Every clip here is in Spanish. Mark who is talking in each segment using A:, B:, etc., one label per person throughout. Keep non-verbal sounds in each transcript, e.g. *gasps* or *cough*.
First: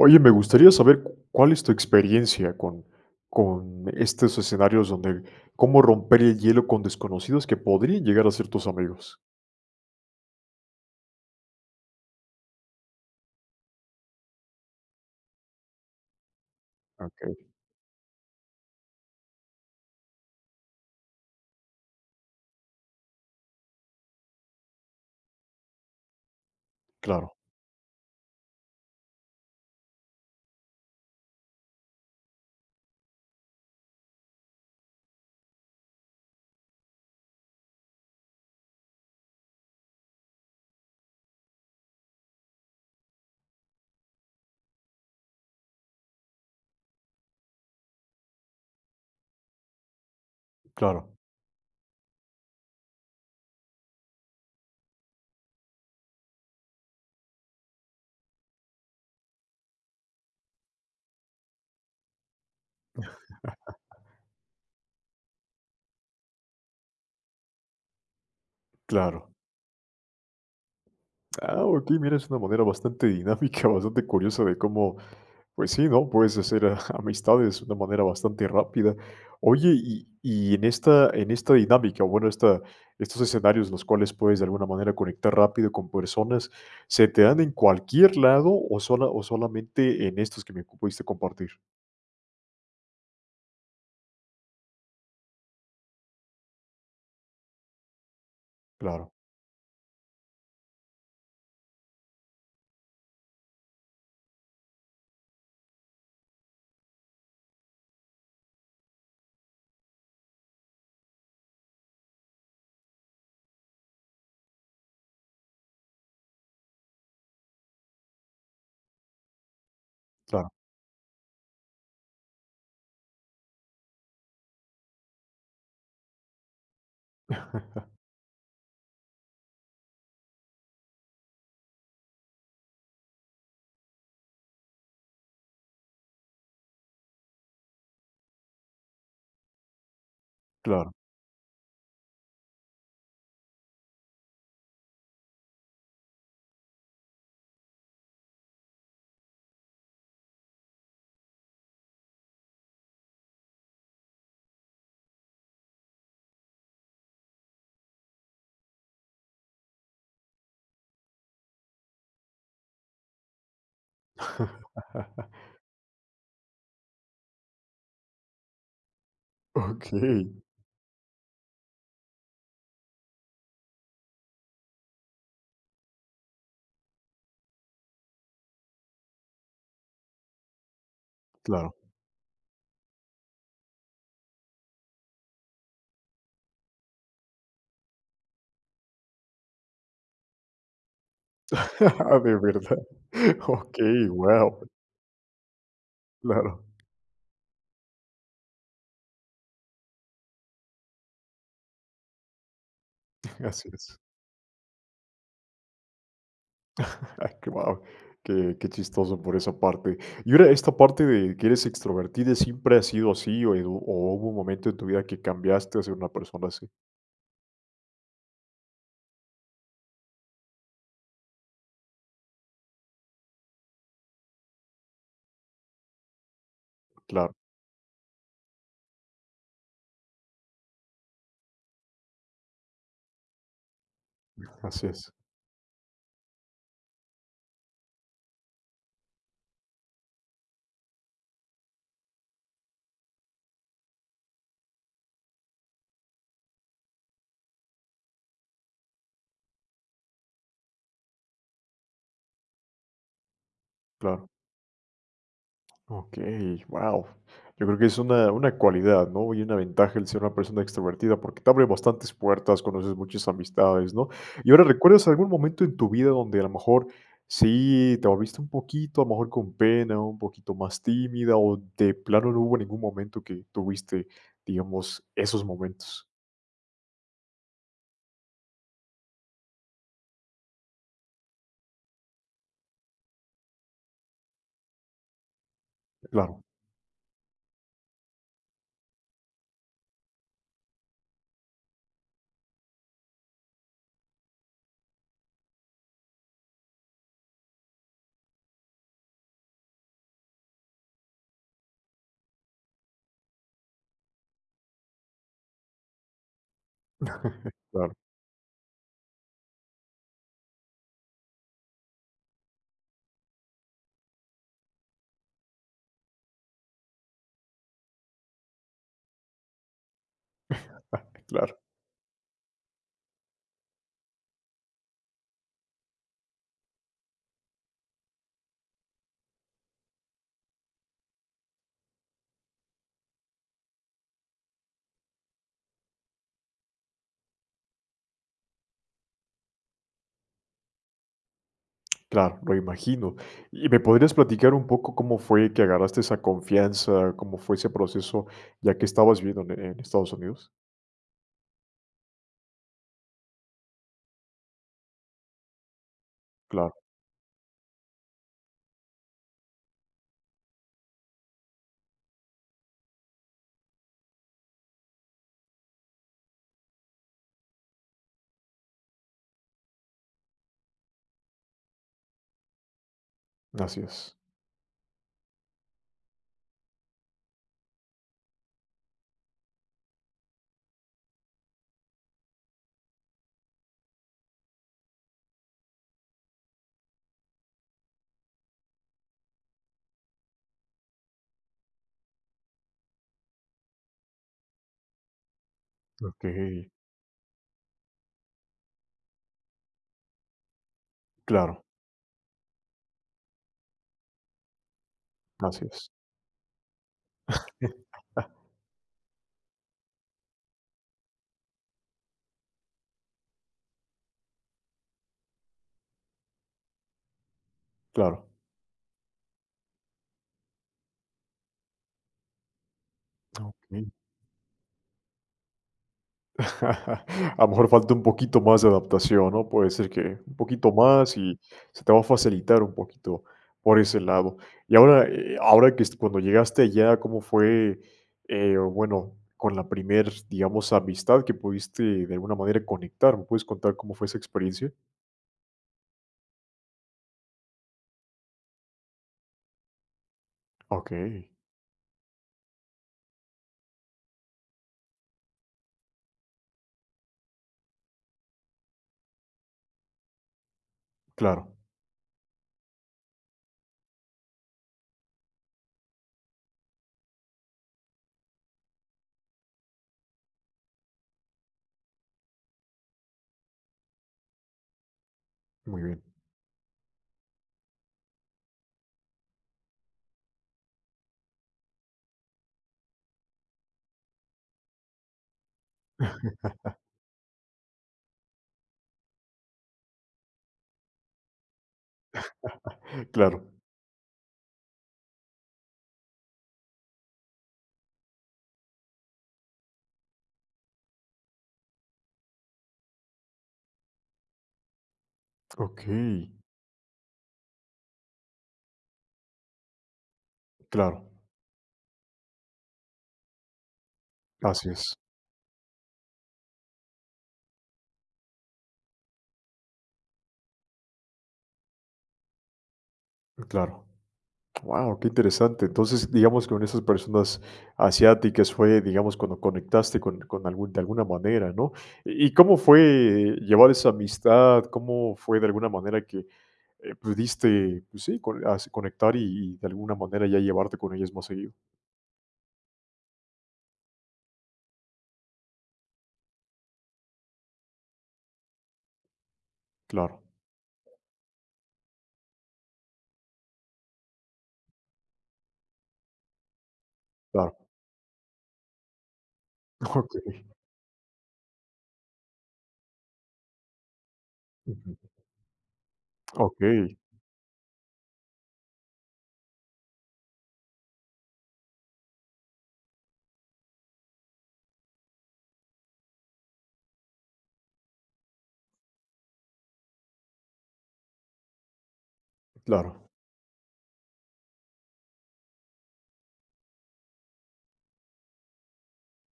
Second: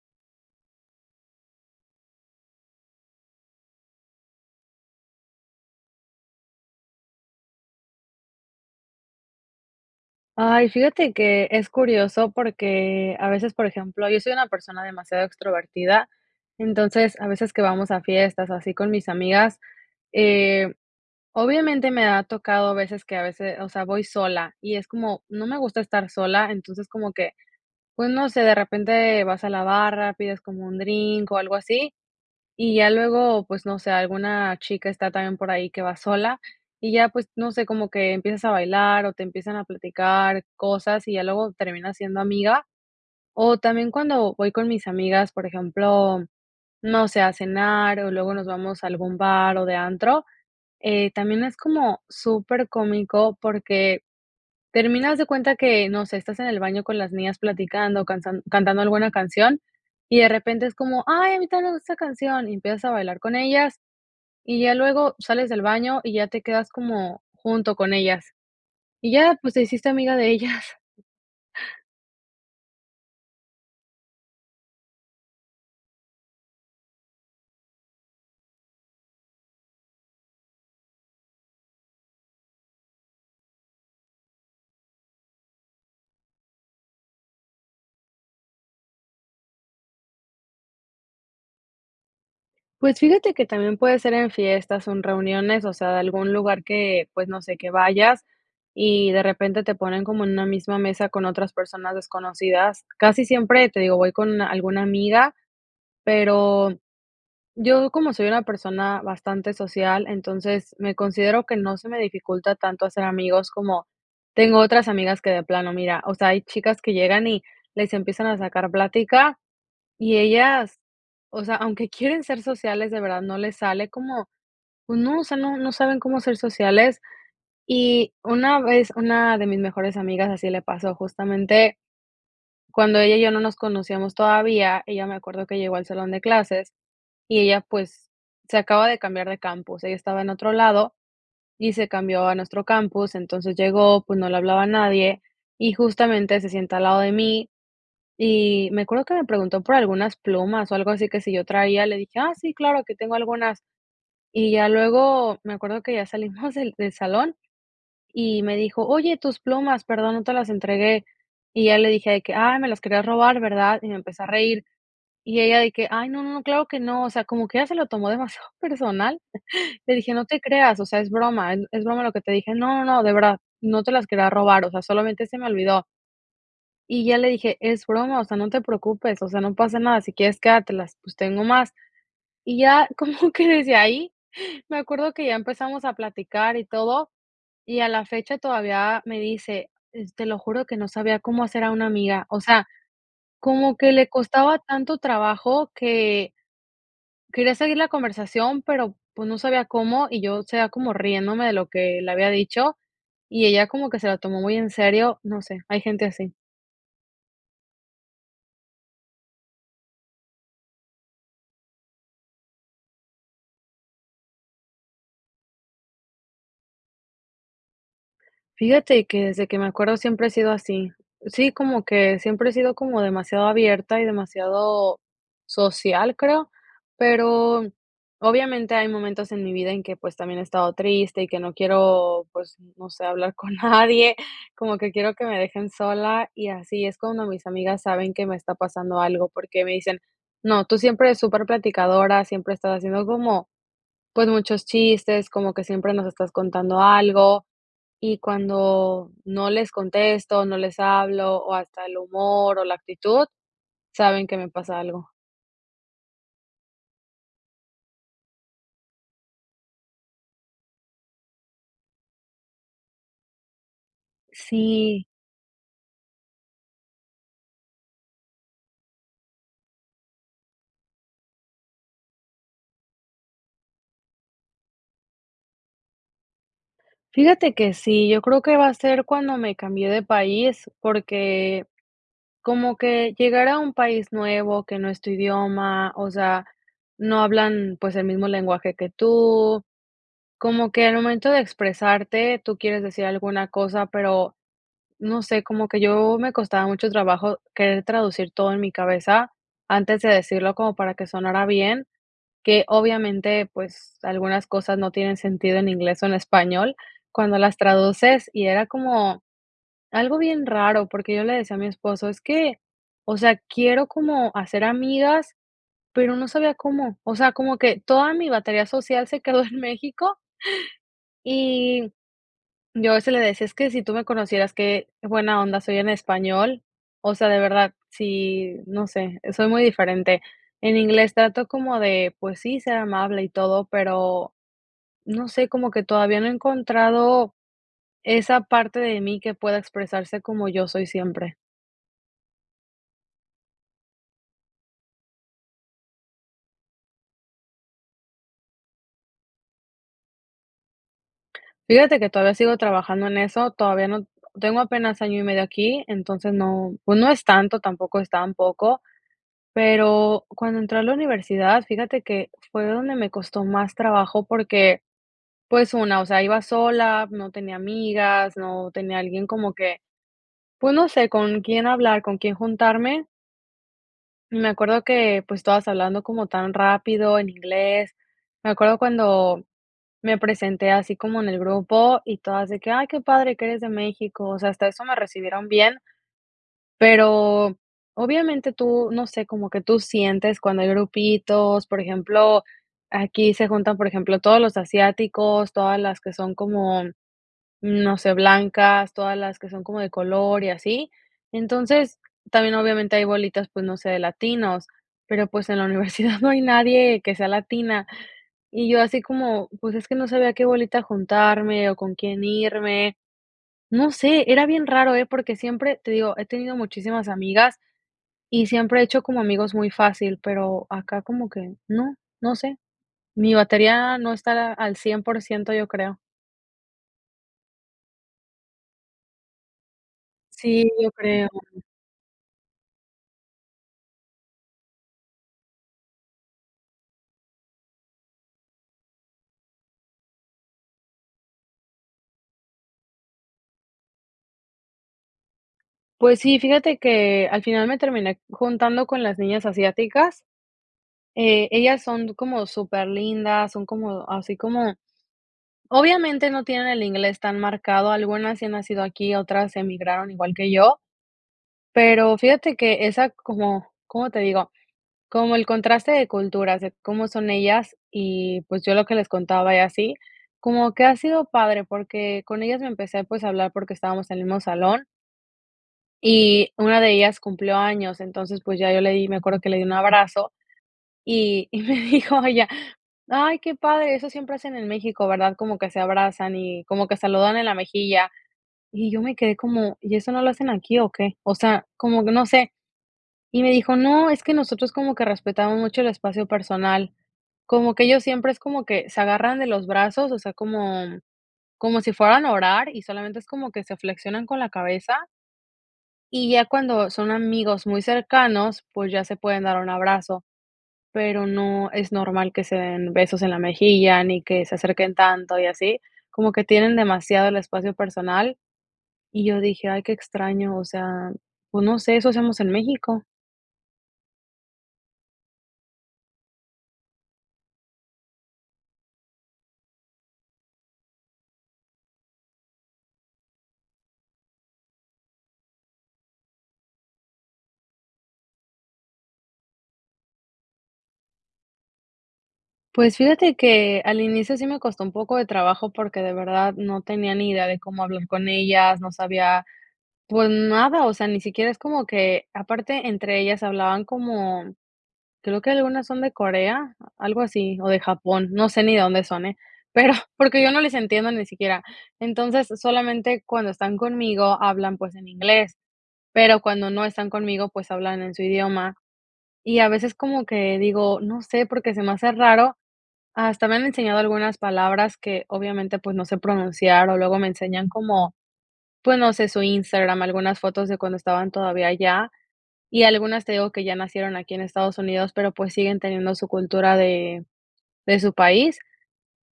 A: Oye, me gustaría saber, ¿c cuál es tu experiencia con con estos escenarios donde cómo romper el hielo con desconocidos que podrían llegar a ser tus amigos?
B: Ay, fíjate que es curioso porque a veces, por ejemplo, yo soy una persona demasiado extrovertida, entonces a
A: Okey.
B: veces que vamos a fiestas así con mis amigas, eh, obviamente me ha tocado a veces que a veces o sea, voy sola y es como no me gusta estar sola, entonces como que,
A: Claro.
B: pues, no sé, de repente vas a la barra, pides como un drink o algo así y ya luego, pues no sé, alguna chica está también por ahí que va sola y ya pues no sé, como que empiezas a bailar o te empiezan a platicar cosas y ya luego termina siendo amiga. O también cuando voy con mis amigas, por ejemplo, no sé, a cenar o luego nos vamos a algún bar o de antro,
A: Claro.
B: eh, también es como supercómico porque termina haz de cuenta que no sé, estás en el baño con las niñas platicando, cansan cantando alguna canción y de repente es como: "Ay, a mí tambièn me gusta esa canción" y empiezas a bailar con ellas
A: *chuckles*
B: y ya luego sales del baño y ya te quedas como junto con ellas y
A: Claro.
B: ya pues te hiciste amiga de ellas.
A: Ah, okey, mira, es una manera bastante dinámica, bastante curiosa de cómo pues sí, ¿no?, puedes hacer a amistades de una manera bastante rápida. Oye, y y en esta en esta dinámica, bueno, esta estos escenarios los cuales puedes, de alguna manera, conectar rápido con personas, ¿se te dan en cualquier lado o sola o solamente en estos que me pudiste compartir?
B: Pues, fíjate que también puede ser en fiestas o en reuniones, o sea, de algún lugar que, pues, no sé, que vayas y
A: Claro.
B: de repente te ponen como en una misma mesa con otras personas desconocidas. Casi siempre, te digo, voy con una alguna amiga, pero yo, como soy una persona bastante social, entonces me considero que no se me dificulta tanto hacer amigos como, tengo otras amigas que de plano mira, o sea, hay chicas que llegan y les empiezan a sacar plática y
A: Claro.
B: ellas, o sea, aunque quieren ser sociales, de verdad no les sale como, pues, no, o sea, no no saben cómo ser sociales.
A: *laughs*
B: Y una vez una de mis mejores amigas así le pasó, justamente cuando ella y yo, no nos conocíamos todavía. Ella me acuerdo que llegó al salón de clases y ella, pues, se acaba de cambiar de campus. Ella estaba en otro
A: Claro.
B: lado y se cambió a nuestro campus. Entonces llegó, pues, no le hablaba a nadie y justamente se sienta al lado de mí, y me acuerdo que me preguntó por algunas plumas o algo así, que si yo traía. Le dije: "ah, sí, claro que tengo algunas". Y ya luego me acuerdo que ya salimos del del salón y me dijo: oye, tus plumas, perdón, no te las entregué. Y ya le dije de que ay, me las quería robar, ¿verdad? Y me empece a reír, y ella
A: *laughs*
B: de que ay, no, no claro que no. O sea, como que ya se lo tomó demasiado personal, le dije: "no te
A: Okey.
B: creas, o sea, es broma, es es broma lo que te dije", "no, no, de verdad, no te las quería robar, o sea, solamente se me olvidó". Y ya le dije: es broma, o sea, no te preocupes, o sea, no pasa nada, si quieres quédatelas, pues, tengo más.
A: Claro.
B: Y ya como que desde ahí me acuerdo que ya empezamos a platicar y todo, y a la fecha todavía me dice: "es te lo juro que no sabía cómo hacer a una
A: Ah,
B: amiga".
A: de
B: O sea,
A: verdad.
B: como que le
A: Okey,
B: costaba
A: guau.
B: tanto trabajo que
A: Claro.
B: quería seguir la conversación, pero pues, no sabía cómo, y yo, o sea, como riéndome de lo que le había dicho, y
A: *chuckles*
B: ella
A: Así
B: como que
A: es.
B: se la tomó muy en serio, no sé, hay gente así.
A: Wao. Qué qué chistoso por esa parte. Y ahora esta parte de que eres extrovertida, ¿siempre ha sido así o, y o o hubo un momento en tu vida que cambiaste a ser una persona así?
B: Fíjate que desde que me acuerdo siempre he sido así, sí como que siempre he sido como demasiado abierta y demasiado social creo,
A: Claro.
B: pero obviamente hay momentos en mi vida en que, pues, también he estado triste y que no quiero, pues, no sé, hablar con nadie como
A: Así
B: que
A: es.
B: quiero que me dejen sola, y así es cuando mis amigas saben que me está pasando algo porque me dicen: "No, tú siempre eres súper platicadora, siempre estás haciendo como, pues, muchos chistes, como que siempre nos estás contando algo," y cuando no les contesto, no les hablo, o hasta el humor, o la actitud, saben
A: Claro.
B: que me pasa algo.
A: Okey, ¡guao! Yo creo que es una una cualidad, ¿no?, y una ventaja el ser una persona extrovertida porque te abre bastantes puertas, conoces muchas amistades, ¿no? Y ahora,
B: Sí.
A: ¿recuerdas algún momento en tu vida donde, a lo mejor, sí te moviste un poquito a lo mejor con pena, o un poquito más tímida o, de plano no hubo ningún momento que tuviste, digamos, esos momentos?
B: Fíjate que sí, yo creo que va a ser cuando me cambié de país, porque, como que llegar a un país nuevo, que no es tu idioma, o
A: Claro.
B: sea, no hablan, pues, el mismo lenguaje que tú. Como que al momento de expresarte, tú quieres decir alguna cosa, pero, no sé, como que yo me costaba mucho trabajo querer traducir todo en mi cabeza antes de decirlo como para que sonara bien, que obviamente, pues, algunas cosas no tienen sentido en inglés o en español cuando
A: *laughs*
B: las
A: Claro.
B: traduces y era como algo bien raro, porque yo le decía a mi esposo: "Es que, o sea, quiero como hacer amigas," pero no sabía cómo, o sea, como que toda mi batería social se quedó en México
A: *laughs* Claro.
B: y, yo a veces le decía: "Es que si tú me conocieras que buena onda soy en español," o sea, de verdad si, no sé, soy muy diferente. En inglés trato como de pues sí, ser amable y todo, pero no sé, como que todavía no he encontrado esa parte de mí que pueda expresarse como yo soy siempre.
A: Claro, lo imagino, ¿y me podrías platicar un poco cómo fue que agarraste esa confianza, cómo fue ese proceso?, ya que estabas viviendo, eh, en Estados Unidos.
B: Fíjate que todavía sigo trabajando en eso, todavía n tengo apenas año y medio aquí, entonces no,
A: Claro.
B: pues, no es tanto, tampoco es tan poco, pero cuando entré a la universidad fíjate que fue donde me costó más trabajo porque, pues, una, o sea, iba sola, no tenía amigas, no tenía alguien como que, pues no sé, con quién hablar, con quién juntarme.
A: Así es.
B: Me acuerdo que, pues, todas hablando como tan rápido en inglés. Me acuerdo cuando me presenté así como en el grupo y todas de que: "Ay qué padre que eres de México", o sea, hasta eso me recibieron bien pero obviamente tú, no sé, como que tú sientes cuando hay grupitos, por ejemplo, aquí se juntan, por ejemplo, todos los asiáticos, todas las que son
A: Okey.
B: como, mm, no sé, blancas, todas las que son como de color y así,
A: Claro.
B: entonces también obviamente hay bolitas, pues, no sé, de latinos, pero pues, en
A: Así
B: la
A: es.
B: universidad no hay nadie que sea latina,
A: *laughs*
B: y yo así como: "pues, es que no sabía a qué bolita juntarme o con quién irme", no sé, era bien raro, eh, porque siempre, te digo, he tenido muchísimas amigas
A: Claro.
B: y siempre he hecho como amigos muy fácil, pero acá como que no, no sé, mi
A: Okey.
B: batería no estará al 100%, yo creo.
A: *laughs* A lo mejor falta un poquito más de adaptación, ¿no?, puede ser, que un
B: Sí,
A: poquito
B: yo
A: más
B: creo.
A: y se te va a facilitar un poquito por ese lado, y ahora, eh, ahora que es cuando llegaste allá, ¿cómo fue, eh, bueno, con la primer, digamos, amistad que pudiste, de alguna manera, conectar? ¿Me puedes contar cómo fue esa experiencia?
B: Pues sí, fíjate que al final me terminé j juntando con las niñas asiáticas.
A: Okey.
B: Eh, ellas son como súper lindas, son como así como. Obviamente no tienen el inglés tan marcado, algunas sí han nacido aquí, otras emigraron igual que yo,
A: Claro.
B: Pero, fíjate que esa como, ¿cómo te digo?, como el contraste de culturas de cómo son ellas y, pues, yo lo que les contaba y así, como que ha sido padre porque con ellas me empecé, pues, a hablar porque estábamos en el mismo salón.
A: Muy bien.
B: Y una de ellas cumplió años, entonces pues ya yo le di me acuerdo que le di un abrazo y y me dijo ella: "Ay qué padre eso siempre hacen en México, ¿verdad?, como que se abrazan y
A: *laughs*
B: como que saludan en la mejilla," y yo me quedé como: "¿Y eso no lo hacen aquí o qué?" O sea, como que no sé.
A: *chuckles*
B: Y
A: Claro.
B: me dijo: "No, es que nosotros como que respetamos mucho el espacio personal." Como que ellos siempre es como que se agarran de los brazos, o sea, como como si fueran a orar y solamente es como que se flexionan con la cabeza
A: Okey.
B: y ya cuando son amigos muy cercanos, pues, ya se pueden dar un abrazo,
A: Claro.
B: pero no es normal que se den besos en la mejilla, ni que se
A: Así
B: acerquen
A: es.
B: tanto y así, como que tienen demasiado el espacio personal. Y yo dije: "Ay, qué extraño," o sea, pues, no sé, eso hacemos en México.
A: Claro, guau, qué interesante, entonces, digamos, con esas personas asiáticas fue, digamos, cuando conectaste con con algún de alguna manera, ¿no? ¿Y y cómo fue llevar esa amistad?, ¿cómo fue, de alguna manera, que, eh, pudiste, pues sí, co as conectar y y, de alguna manera, ya llevarte con ellas más seguido?
B: Pues, fíjate que, al inicio sí me costó un poco de trabajo porque de verdad no tenía ni idea de cómo hablar con ellas, no sabía,
A: Claro.
B: pues nada, o sea, ni siquiera es como que aparte entre ellas hablaban como, creo que algunas son de Corea, algo
A: Claro.
B: así, o de Japón, no sé ni de dónde son, eh, pero, porque,
A: Okey.
B: yo no les entiendo ni siquiera, entonces, solamente cuando están conmigo hablan, pues,
A: Ujú.
B: en inglés, pero cuando no
A: Okey.
B: están conmigo, pues, hablan en su idioma, y a veces como que digo, no sé, porque se me hace raro, hasta me han enseñado algunas palabras que obviamente, pues, no sé pronunciar o luego me enseñan como, pues, no sé, su Instagram, algunas fotos de cuando estaban todavía allá, y
A: Claro.
B: algunas te digo que ya nacieron aquí en Estados Unidos, pero, pues, siguen teniendo su cultura de de su país,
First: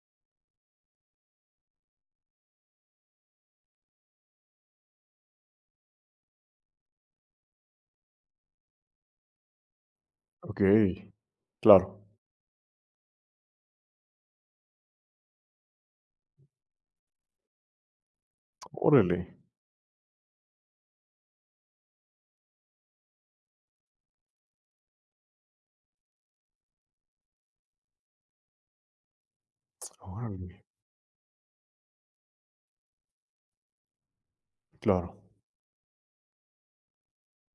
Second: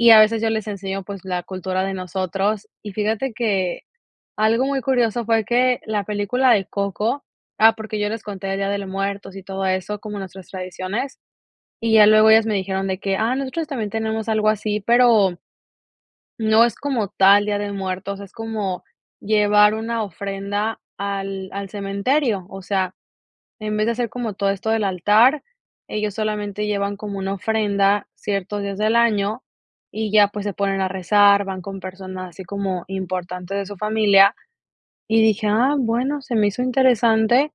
B: y a veces yo les enseño, pues, la cultura de nosotros, y fíjate que, algo muy curioso fue que la película de Coco, ah, porque yo les conté del día de los muertos y todo eso como nuestras
A: Okey,
B: tradiciones, y
A: claro.
B: ya luego ellas me dijeron de que: "Ah, nosotros también tenemos algo así", pero, no es como tal día de muertos, es como
A: Órale.
B: llevar una ofrenda al al cementerio, o sea, en vez de hacer como todo esto del altar, ellos solamente llevan como una ofrenda ciertos días del año y ya, pues, se
A: Órale.
B: ponen a rezar, van con personas así como importantes de su familia,
A: Claro.
B: y dije, ah, bueno, se me hizo interesante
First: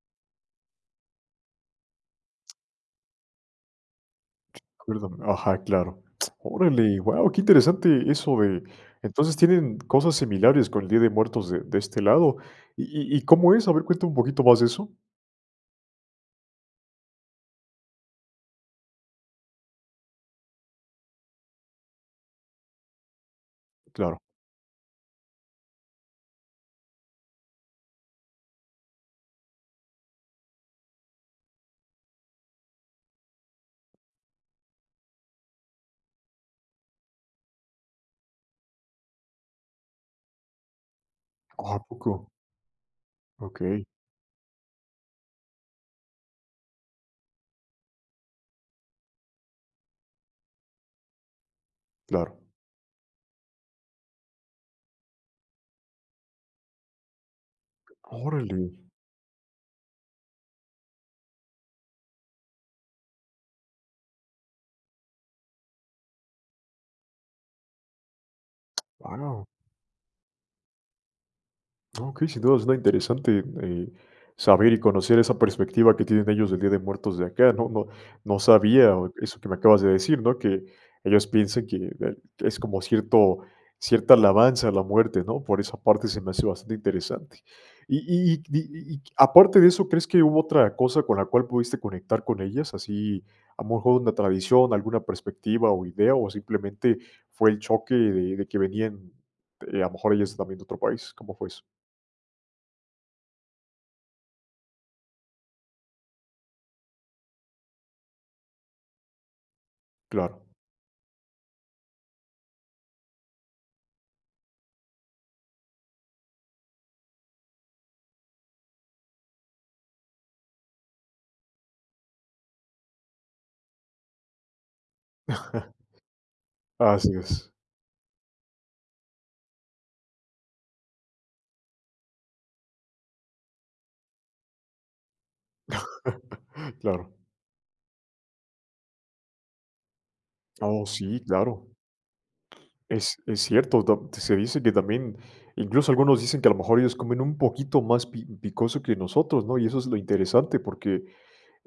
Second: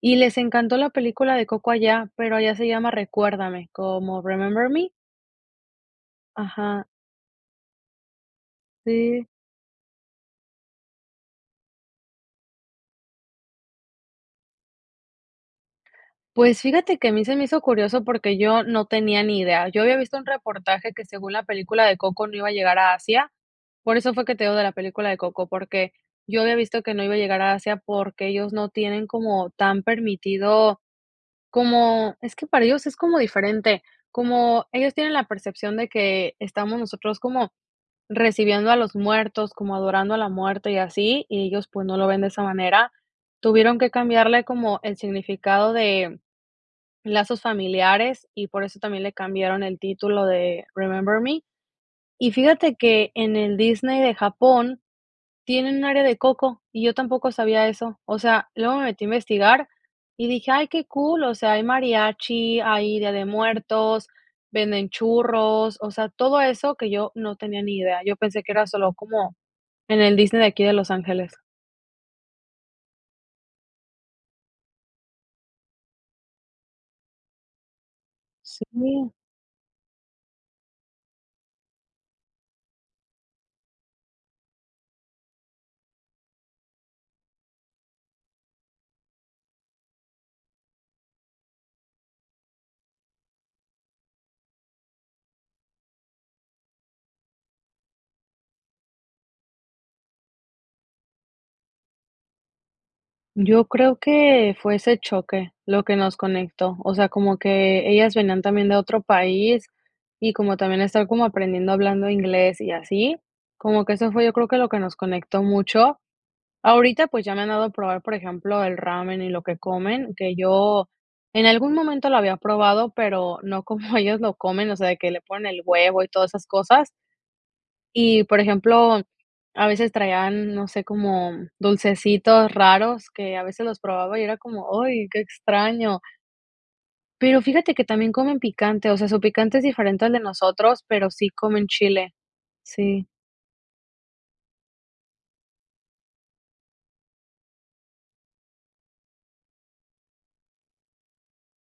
B: y les encantó la película de Coco allá, pero allá se llama Recuérdame, como Remember Me.
A: Perdón, ajá, claro,
B: Ajá.
A: órale, guau, qué interesante eso de,
B: Sí.
A: entonces, tienen cosas similares con el día de muertos de de este lado, ¿y y y cómo es?, a ver, cuéntame un poquito más de eso.
B: Pues, fíjate que a mí se me hizo curioso porque yo no tenía ni idea, yo había visto un reportaje que según la película de Coco no iba a llegar a Asia, por eso
A: Claro.
B: fue que te digo de la película de Coco, porque yo había visto que no iba a llegar a Asia porque ellos no tienen como tan permitido como es que para ellos es como diferente, como ellos tienen la percepción de que estamos nosotros como recibiendo a los muertos, como adorando a la muerte y así, y ellos
A: Oh, ¿a
B: pues no lo ven de
A: poco?
B: esa manera, tuvieron
A: Okey.
B: que cambiarle como el significado de lazos familiares y por eso también le cambiaron el título de Remember Me, y
A: Claro.
B: fíjate que, en el Disney de Japón tienen un área de Coco y yo tampoco sabía eso, o sea,
A: Órale.
B: luego me metí investigar y dije: "Ay qué cool", o sea, hay mariachi, hay Día de Muertos, venden churros, o sea, todo eso que yo no tenía ni idea, yo pensé que era solo como
A: Guau.
B: en el Disney de aquí de Los Ángeles.
A: Okey, sin duda, suena interesante, eh, saber y conocer esa perspectiva que tienen ellos del Día de Muertos de acá, ¿no?, no no
B: Sí.
A: sabía eso que me acabas de decir, ¿no?, que ellos piensen que bue es como cierto, cierta alabanza a la muerte, ¿no?, por esa parte se me hace bastante interesante, y y y di y y aparte de eso, ¿crees que hubo otra cosa con la cual pudiste conectar con ellas?, así, a lo mejor, una tradición, alguna perspectiva o idea, o simplemente fue el choque de de que venían, eh, a lo mejor, ellas también de otro país, ¿cómo fue eso?
B: Yo creo que fue ese choque lo que nos conectó. O sea, como que ellas venían también de otro país y
A: Claro.
B: como también estar como aprendiendo hablando inglés y así, como que eso fue yo creo que lo que nos conectó mucho. Ahorita, pues, ya me han dado a probar, por ejemplo, el ramen y lo que comen, que yo en algún momento lo había probado, pero no como ellos lo comen, o sea, de que le ponen el
A: *chuckles*
B: huevo y todas esas cosas.
A: Así, es.
B: Y por ejemplo, a veces traían, no sé, como dulcecitos raros que a veces los probaba y era como, ay, qué extraño.
A: *laughs* Claro.
B: Pero fíjate que también comen picante, o sea, su picante es diferente al de nosotros,
A: Oh,
B: pero
A: sí,
B: sí comen
A: claro.
B: chile. Sí.
A: Es es cierto, ta se dice que también, incluso algunos dicen que, a lo mejor, ellos comen un poquito más pi picoso que nosotros, ¿no? Y eso es lo interesante, porque,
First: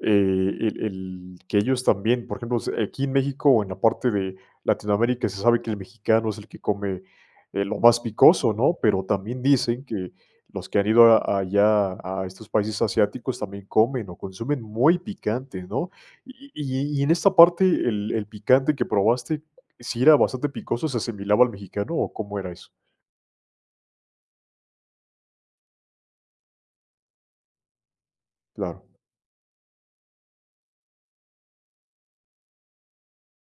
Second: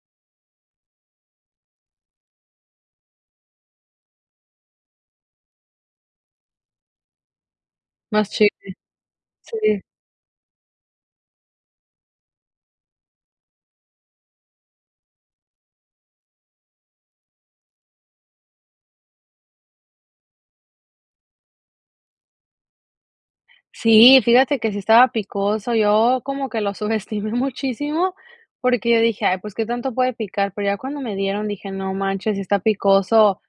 A: eh, el el que ellos también, por ejemplo, s aquí en México o en la parte de Latinoamérica se sabe que el mexicano es el que come, eh, lo más
B: Más chile,
A: picoso, ¿no? Pero también
B: sí.
A: dicen, que los que han ido a allá, a estos países asiáticos, también comen o consumen muy picante, ¿no? Y y y en esta parte, el el picante que probaste, ¿sí era bastante picoso, se asimilaba al mexicano, o cómo era eso?
B: Sí, fíjate que si estaba picoso, yo como que lo subestimé muchísimo,
A: Claro.
B: porque yo dije: "Ay, pues, ¿qué tanto puede picar?". Pero ya cuando me dieron, dije: "No manches, sí está picoso".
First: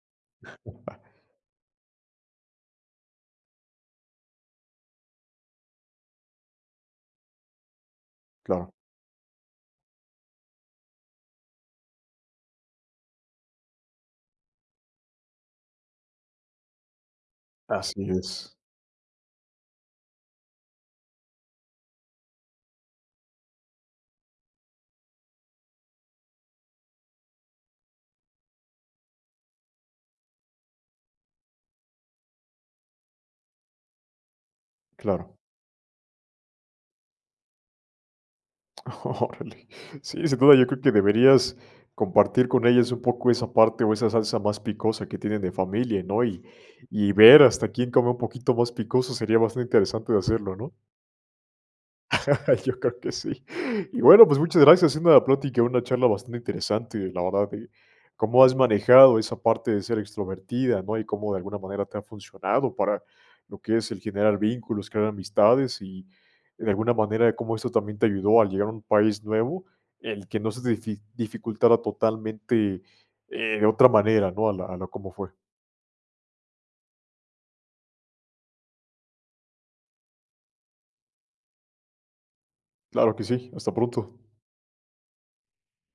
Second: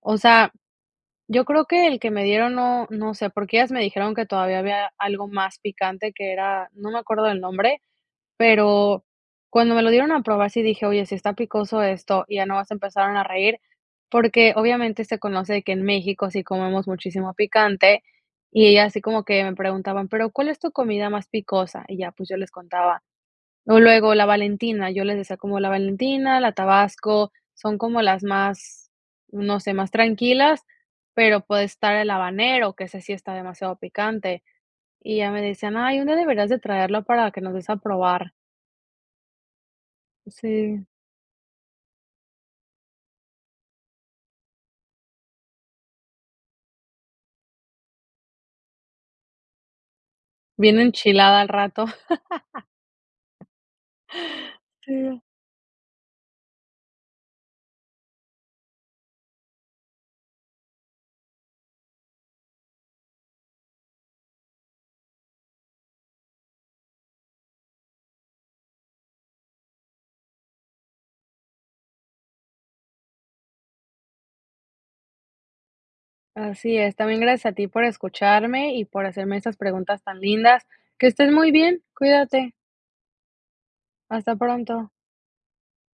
B: O sea,
A: *chuckles*
B: yo creo que el que me dieron no no sé, porque ellas me dijeron que todavía había algo más picante, que era, no me acuerdo el nombre,
A: Claro.
B: pero cuando me lo dieron a probar sí dije: "Oye, sí está picoso esto". Y ya nada más empezaron a reír, porque obviamente se conoce de que en México sí comemos muchísimo
A: Así
B: picante,
A: es.
B: y ellas así como que me preguntaban: "Pero, ¿cuál es tu comida más picosa?". Y ya, pues, yo les contaba. O luego la Valentina, yo les decía como la Valentina, la Tabasco, son como las más, no sé, más tranquilas, pero puede estar el habanero, que ese sí está demasiado picante. Y ya
A: Claro.
B: me decían: "Ay, un día deberías de traerlo para que nos des a probar".
A: Órale. Sí, sin duda, yo creo
B: Sí.
A: que deberías compartir con ellas un poco esa parte o esa salsa más picosa que tienen de familia, ¿no? Y y ver hasta quién come un poquito más picoso, sería bastante interesante de hacerlo, ¿no?
B: Bien enchilada al rato.
A: Yo creo que sí.
B: *laughs*
A: *gasps* Y, bueno, pues muchas gracias, siendo
B: Sí.
A: la plática, una charla bastante interesante, la verdad, eh, cómo has manejado esa parte de ser extrovertida, ¿no? Y cómo, de alguna manera, te ha funcionado para lo que es el generar vínculos, crear amistades, y de alguna manera, cómo esto también te ayudó a llegar a un país nuevo, el que no se te difi dificultara totalmente, eh, de otra manera, ¿no? A la a lo, como fue.
B: Así es, también gracias a ti por escucharme y por hacerme estas preguntas tan lindas. Que estés muy bien, cuídate.
A: Claro que sí, hasta pronto.
B: Hasta pronto.